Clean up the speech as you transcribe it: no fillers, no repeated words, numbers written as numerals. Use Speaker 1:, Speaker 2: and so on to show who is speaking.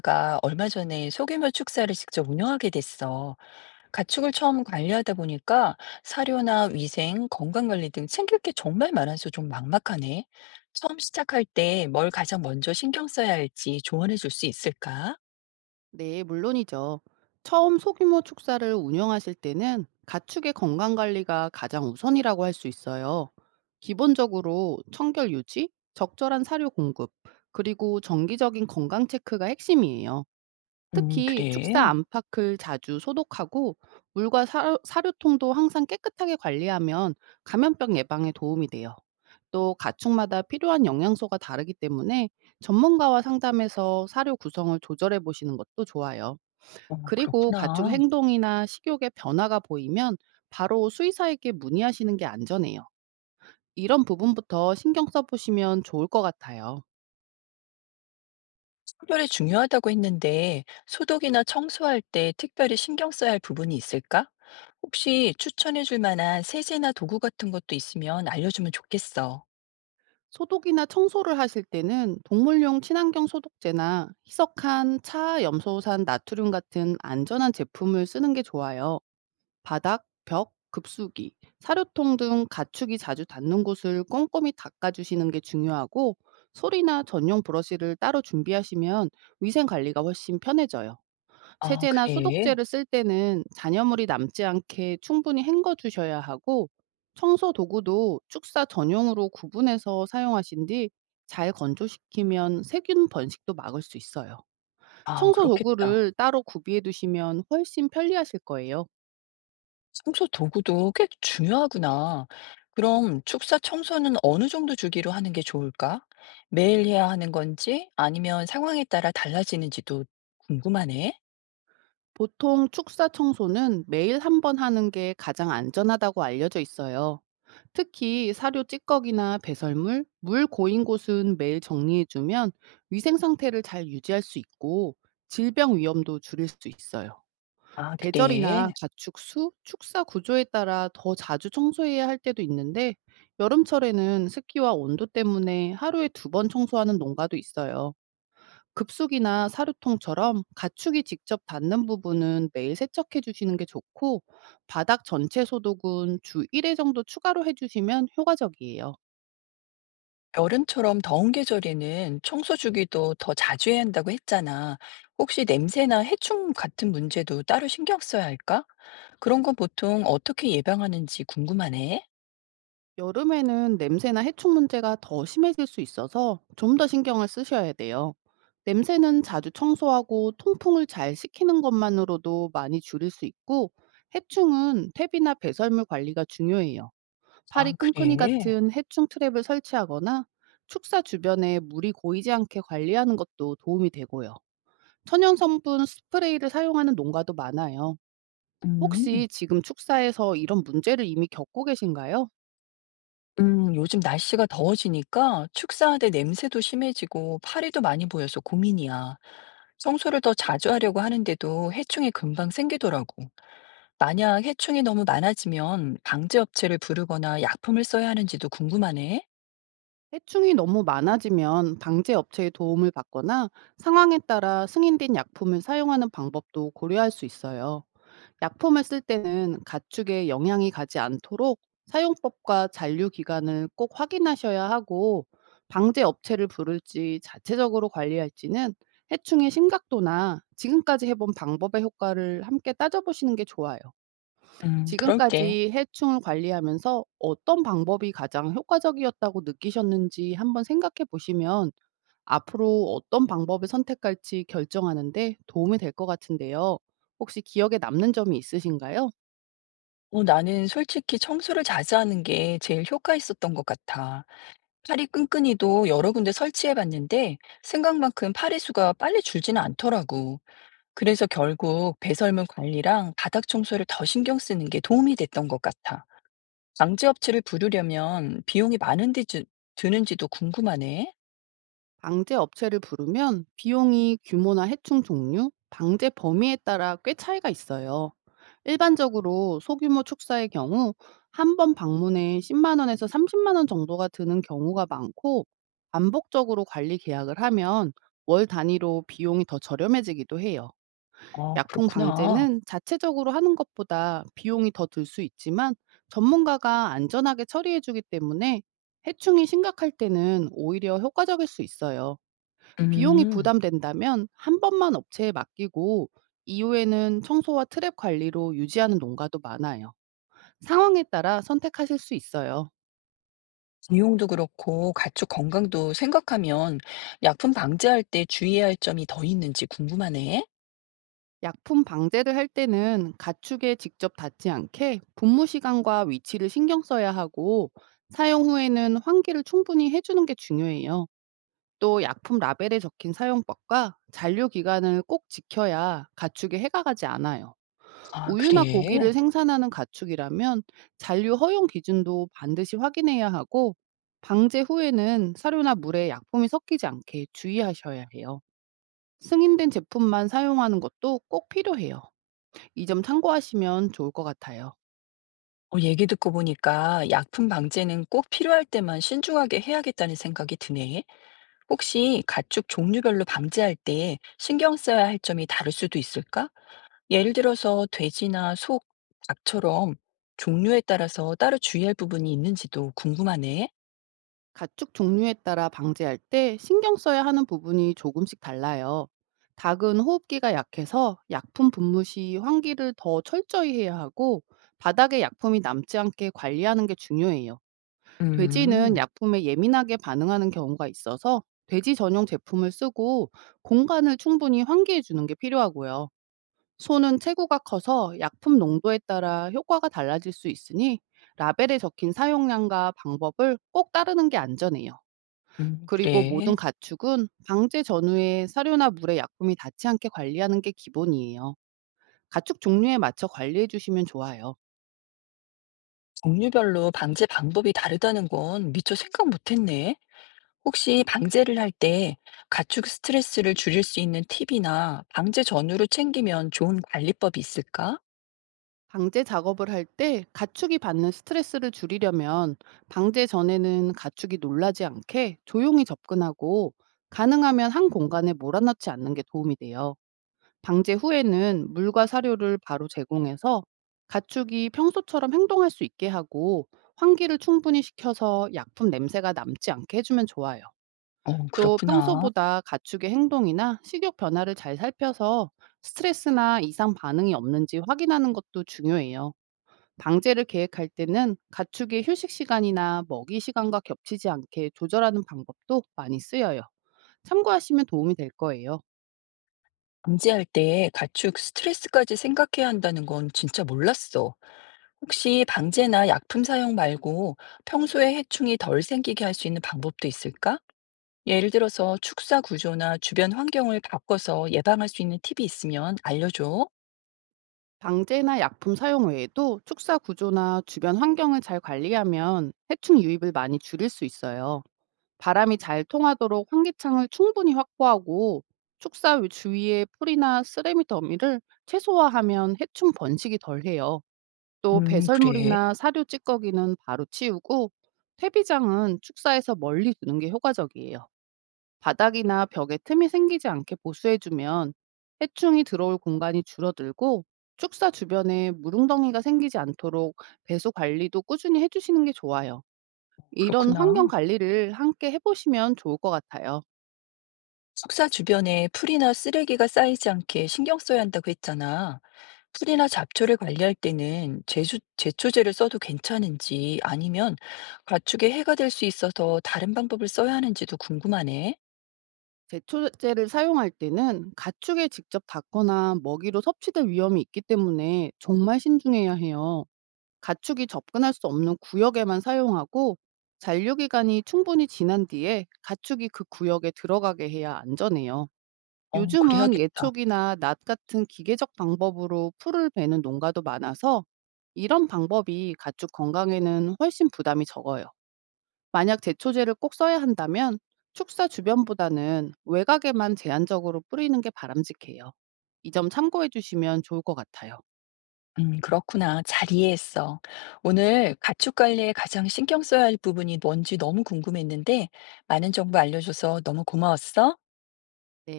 Speaker 1: 가 얼마 전에 소규모 축사를 직접 운영하게 됐어. 가축을 처음 관리하다 보니까 사료나 위생, 건강관리 등 챙길 게 정말 많아서 좀 막막하네. 처음 시작할 때 뭘 가장 먼저 신경 써야 할지 조언해 줄 수 있을까?
Speaker 2: 네, 물론이죠. 처음 소규모 축사를 운영하실 때는 가축의 건강 관리가 가장 우선이라고 할 수 있어요. 기본적으로 청결 유지, 적절한 사료 공급, 그리고 정기적인 건강 체크가 핵심이에요. 특히
Speaker 1: 그래.
Speaker 2: 축사 안팎을 자주 소독하고 물과 사료통도 항상 깨끗하게 관리하면 감염병 예방에 도움이 돼요. 또 가축마다 필요한 영양소가 다르기 때문에 전문가와 상담해서 사료 구성을 조절해 보시는 것도 좋아요.
Speaker 1: 어,
Speaker 2: 그리고 가축
Speaker 1: 그렇구나.
Speaker 2: 행동이나 식욕의 변화가 보이면 바로 수의사에게 문의하시는 게 안전해요. 이런 부분부터 신경 써보시면 좋을 것 같아요.
Speaker 1: 선별이 중요하다고 했는데 소독이나 청소할 때 특별히 신경 써야 할 부분이 있을까? 혹시 추천해 줄 만한 세제나 도구 같은 것도 있으면 알려주면 좋겠어.
Speaker 2: 소독이나 청소를 하실 때는 동물용 친환경 소독제나 희석한 차, 염소산, 나트륨 같은 안전한 제품을 쓰는 게 좋아요. 바닥, 벽, 급수기, 사료통 등 가축이 자주 닿는 곳을 꼼꼼히 닦아주시는 게 중요하고, 소리나 전용 브러쉬를 따로 준비하시면 위생 관리가 훨씬 편해져요.
Speaker 1: 아,
Speaker 2: 세제나
Speaker 1: 그래.
Speaker 2: 소독제를 쓸 때는 잔여물이 남지 않게 충분히 헹궈 주셔야 하고, 청소 도구도 축사 전용으로 구분해서 사용하신 뒤 잘 건조시키면 세균 번식도 막을 수 있어요.
Speaker 1: 아
Speaker 2: 청소
Speaker 1: 그렇겠다.
Speaker 2: 도구를 따로 구비해 두시면 훨씬 편리하실 거예요.
Speaker 1: 청소 도구도 꽤 중요하구나. 그럼 축사 청소는 어느 정도 주기로 하는 게 좋을까? 매일 해야 하는 건지 아니면 상황에 따라 달라지는지도 궁금하네.
Speaker 2: 보통 축사 청소는 매일 한번 하는 게 가장 안전하다고 알려져 있어요. 특히 사료 찌꺼기나 배설물, 물 고인 곳은 매일 정리해주면 위생 상태를 잘 유지할 수 있고, 질병 위험도 줄일 수 있어요.
Speaker 1: 아, 그래.
Speaker 2: 계절이나 가축 수, 축사 구조에 따라 더 자주 청소해야 할 때도 있는데, 여름철에는 습기와 온도 때문에 하루에 두 번 청소하는 농가도 있어요. 급속이나 사료통처럼 가축이 직접 닿는 부분은 매일 세척해 주시는 게 좋고, 바닥 전체 소독은 주 1회 정도 추가로 해 주시면 효과적이에요.
Speaker 1: 여름처럼 더운 계절에는 청소 주기도 더 자주 해야 한다고 했잖아. 혹시 냄새나 해충 같은 문제도 따로 신경 써야 할까? 그런 건 보통 어떻게 예방하는지 궁금하네.
Speaker 2: 여름에는 냄새나 해충 문제가 더 심해질 수 있어서 좀 더 신경을 쓰셔야 돼요. 냄새는 자주 청소하고 통풍을 잘 시키는 것만으로도 많이 줄일 수 있고, 해충은 탭이나 배설물 관리가 중요해요. 파리
Speaker 1: 아,
Speaker 2: 끈끈이
Speaker 1: 그래.
Speaker 2: 같은 해충 트랩을 설치하거나 축사 주변에 물이 고이지 않게 관리하는 것도 도움이 되고요. 천연 성분 스프레이를 사용하는 농가도 많아요.
Speaker 1: 음.
Speaker 2: 혹시 지금 축사에서 이런 문제를 이미 겪고 계신가요?
Speaker 1: 요즘 날씨가 더워지니까 축사하되 냄새도 심해지고 파리도 많이 보여서 고민이야. 청소를 더 자주 하려고 하는데도 해충이 금방 생기더라고. 만약 해충이 너무 많아지면 방제 업체를 부르거나 약품을 써야 하는지도 궁금하네.
Speaker 2: 해충이 너무 많아지면 방제 업체의 도움을 받거나 상황에 따라 승인된 약품을 사용하는 방법도 고려할 수 있어요. 약품을 쓸 때는 가축에 영향이 가지 않도록 사용법과 잔류 기간을 꼭 확인하셔야 하고, 방제 업체를 부를지 자체적으로 관리할지는 해충의 심각도나 지금까지 해본 방법의 효과를 함께 따져보시는 게 좋아요.
Speaker 1: 그럴 때.
Speaker 2: 지금까지 해충을 관리하면서 어떤 방법이 가장 효과적이었다고 느끼셨는지 한번 생각해 보시면 앞으로 어떤 방법을 선택할지 결정하는데 도움이 될 것 같은데요. 혹시 기억에 남는 점이 있으신가요?
Speaker 1: 어, 나는 솔직히 청소를 자주 하는 게 제일 효과 있었던 것 같아. 파리 끈끈이도 여러 군데 설치해 봤는데 생각만큼 파리 수가 빨리 줄지는 않더라고. 그래서 결국 배설물 관리랑 바닥 청소를 더 신경 쓰는 게 도움이 됐던 것 같아. 방제업체를 부르려면 비용이 많은데 주- 드는지도 궁금하네.
Speaker 2: 방제 업체를 부르면 비용이 규모나 해충 종류, 방제 범위에 따라 꽤 차이가 있어요. 일반적으로 소규모 축사의 경우 한 번 방문에 10만 원에서 30만 원 정도가 드는 경우가 많고, 반복적으로 관리 계약을 하면 월 단위로 비용이 더 저렴해지기도 해요.
Speaker 1: 아,
Speaker 2: 약품
Speaker 1: 그렇구나.
Speaker 2: 방제는 자체적으로 하는 것보다 비용이 더 들 수 있지만, 전문가가 안전하게 처리해주기 때문에 해충이 심각할 때는 오히려 효과적일 수 있어요. 비용이
Speaker 1: 음,
Speaker 2: 부담된다면 한 번만 업체에 맡기고 이후에는 청소와 트랩 관리로 유지하는 농가도 많아요. 상황에 따라 선택하실 수 있어요.
Speaker 1: 비용도 그렇고 가축 건강도 생각하면 약품 방제할 때 주의해야 할 점이 더 있는지 궁금하네.
Speaker 2: 약품 방제를 할 때는 가축에 직접 닿지 않게 분무 시간과 위치를 신경 써야 하고, 사용 후에는 환기를 충분히 해 주는 게 중요해요. 또 약품 라벨에 적힌 사용법과 잔류 기간을 꼭 지켜야 가축에 해가 가지 않아요.
Speaker 1: 아,
Speaker 2: 우유나
Speaker 1: 그래.
Speaker 2: 고기를 생산하는 가축이라면 잔류 허용 기준도 반드시 확인해야 하고, 방제 후에는 사료나 물에 약품이 섞이지 않게 주의하셔야 해요. 승인된 제품만 사용하는 것도 꼭 필요해요. 이 점 참고하시면 좋을 것 같아요.
Speaker 1: 어, 얘기 듣고 보니까 약품 방제는 꼭 필요할 때만 신중하게 해야겠다는 생각이 드네. 혹시 가축 종류별로 방제할 때 신경 써야 할 점이 다를 수도 있을까? 예를 들어서 돼지나 소, 닭처럼 종류에 따라서 따로 주의할 부분이 있는지도 궁금하네.
Speaker 2: 가축 종류에 따라 방제할 때 신경 써야 하는 부분이 조금씩 달라요. 닭은 호흡기가 약해서 약품 분무 시 환기를 더 철저히 해야 하고, 바닥에 약품이 남지 않게 관리하는 게 중요해요. 돼지는
Speaker 1: 음,
Speaker 2: 약품에 예민하게 반응하는 경우가 있어서 돼지 전용 제품을 쓰고 공간을 충분히 환기해 주는 게 필요하고요. 소는 체구가 커서 약품 농도에 따라 효과가 달라질 수 있으니, 라벨에 적힌 사용량과 방법을 꼭 따르는 게 안전해요. 그리고 모든
Speaker 1: 그래.
Speaker 2: 가축은 방제 전후에 사료나 물에 약품이 닿지 않게 관리하는 게 기본이에요. 가축 종류에 맞춰 관리해 주시면 좋아요.
Speaker 1: 종류별로 방제 방법이 다르다는 건 미처 생각 못했네. 혹시 방제를 할 때 가축 스트레스를 줄일 수 있는 팁이나 방제 전후로 챙기면 좋은 관리법이 있을까?
Speaker 2: 방제 작업을 할 때 가축이 받는 스트레스를 줄이려면 방제 전에는 가축이 놀라지 않게 조용히 접근하고, 가능하면 한 공간에 몰아넣지 않는 게 도움이 돼요. 방제 후에는 물과 사료를 바로 제공해서 가축이 평소처럼 행동할 수 있게 하고, 환기를 충분히 시켜서 약품 냄새가 남지 않게 해주면 좋아요.
Speaker 1: 어,
Speaker 2: 또
Speaker 1: 그렇구나.
Speaker 2: 평소보다 가축의 행동이나 식욕 변화를 잘 살펴서 스트레스나 이상 반응이 없는지 확인하는 것도 중요해요. 방제를 계획할 때는 가축의 휴식 시간이나 먹이 시간과 겹치지 않게 조절하는 방법도 많이 쓰여요. 참고하시면 도움이 될 거예요.
Speaker 1: 방제할 때 가축 스트레스까지 생각해야 한다는 건 진짜 몰랐어. 혹시 방제나 약품 사용 말고 평소에 해충이 덜 생기게 할 수 있는 방법도 있을까? 예를 들어서 축사 구조나 주변 환경을 바꿔서 예방할 수 있는 팁이 있으면 알려줘.
Speaker 2: 방제나 약품 사용 외에도 축사 구조나 주변 환경을 잘 관리하면 해충 유입을 많이 줄일 수 있어요. 바람이 잘 통하도록 환기창을 충분히 확보하고, 축사 주위에 풀이나 쓰레미 더미를 최소화하면 해충 번식이 덜해요. 또
Speaker 1: 그래.
Speaker 2: 배설물이나 사료 찌꺼기는 바로 치우고 퇴비장은 축사에서 멀리 두는 게 효과적이에요. 바닥이나 벽에 틈이 생기지 않게 보수해주면 해충이 들어올 공간이 줄어들고, 축사 주변에 물웅덩이가 생기지 않도록 배수 관리도 꾸준히 해주시는 게 좋아요. 이런 환경
Speaker 1: 그렇구나.
Speaker 2: 관리를 함께 해보시면 좋을 것 같아요.
Speaker 1: 숙사 주변에 풀이나 쓰레기가 쌓이지 않게 신경 써야 한다고 했잖아. 풀이나 잡초를 관리할 때는 제초제를 써도 괜찮은지 아니면 가축에 해가 될 수 있어서 다른 방법을 써야 하는지도 궁금하네.
Speaker 2: 제초제를 사용할 때는 가축에 직접 닿거나 먹이로 섭취될 위험이 있기 때문에 정말 신중해야 해요. 가축이 접근할 수 없는 구역에만 사용하고, 잔류 기간이 충분히 지난 뒤에 가축이 그 구역에 들어가게 해야 안전해요.
Speaker 1: 어,
Speaker 2: 요즘은
Speaker 1: 그래야겠다.
Speaker 2: 예촉이나 낫 같은 기계적 방법으로 풀을 베는 농가도 많아서 이런 방법이 가축 건강에는 훨씬 부담이 적어요. 만약 제초제를 꼭 써야 한다면 축사 주변보다는 외곽에만 제한적으로 뿌리는 게 바람직해요. 이 점 참고해 주시면 좋을 것 같아요.
Speaker 1: 그렇구나. 잘 이해했어. 오늘 가축 관리에 가장 신경 써야 할 부분이 뭔지 너무 궁금했는데 많은 정보 알려줘서 너무 고마웠어.
Speaker 2: 네.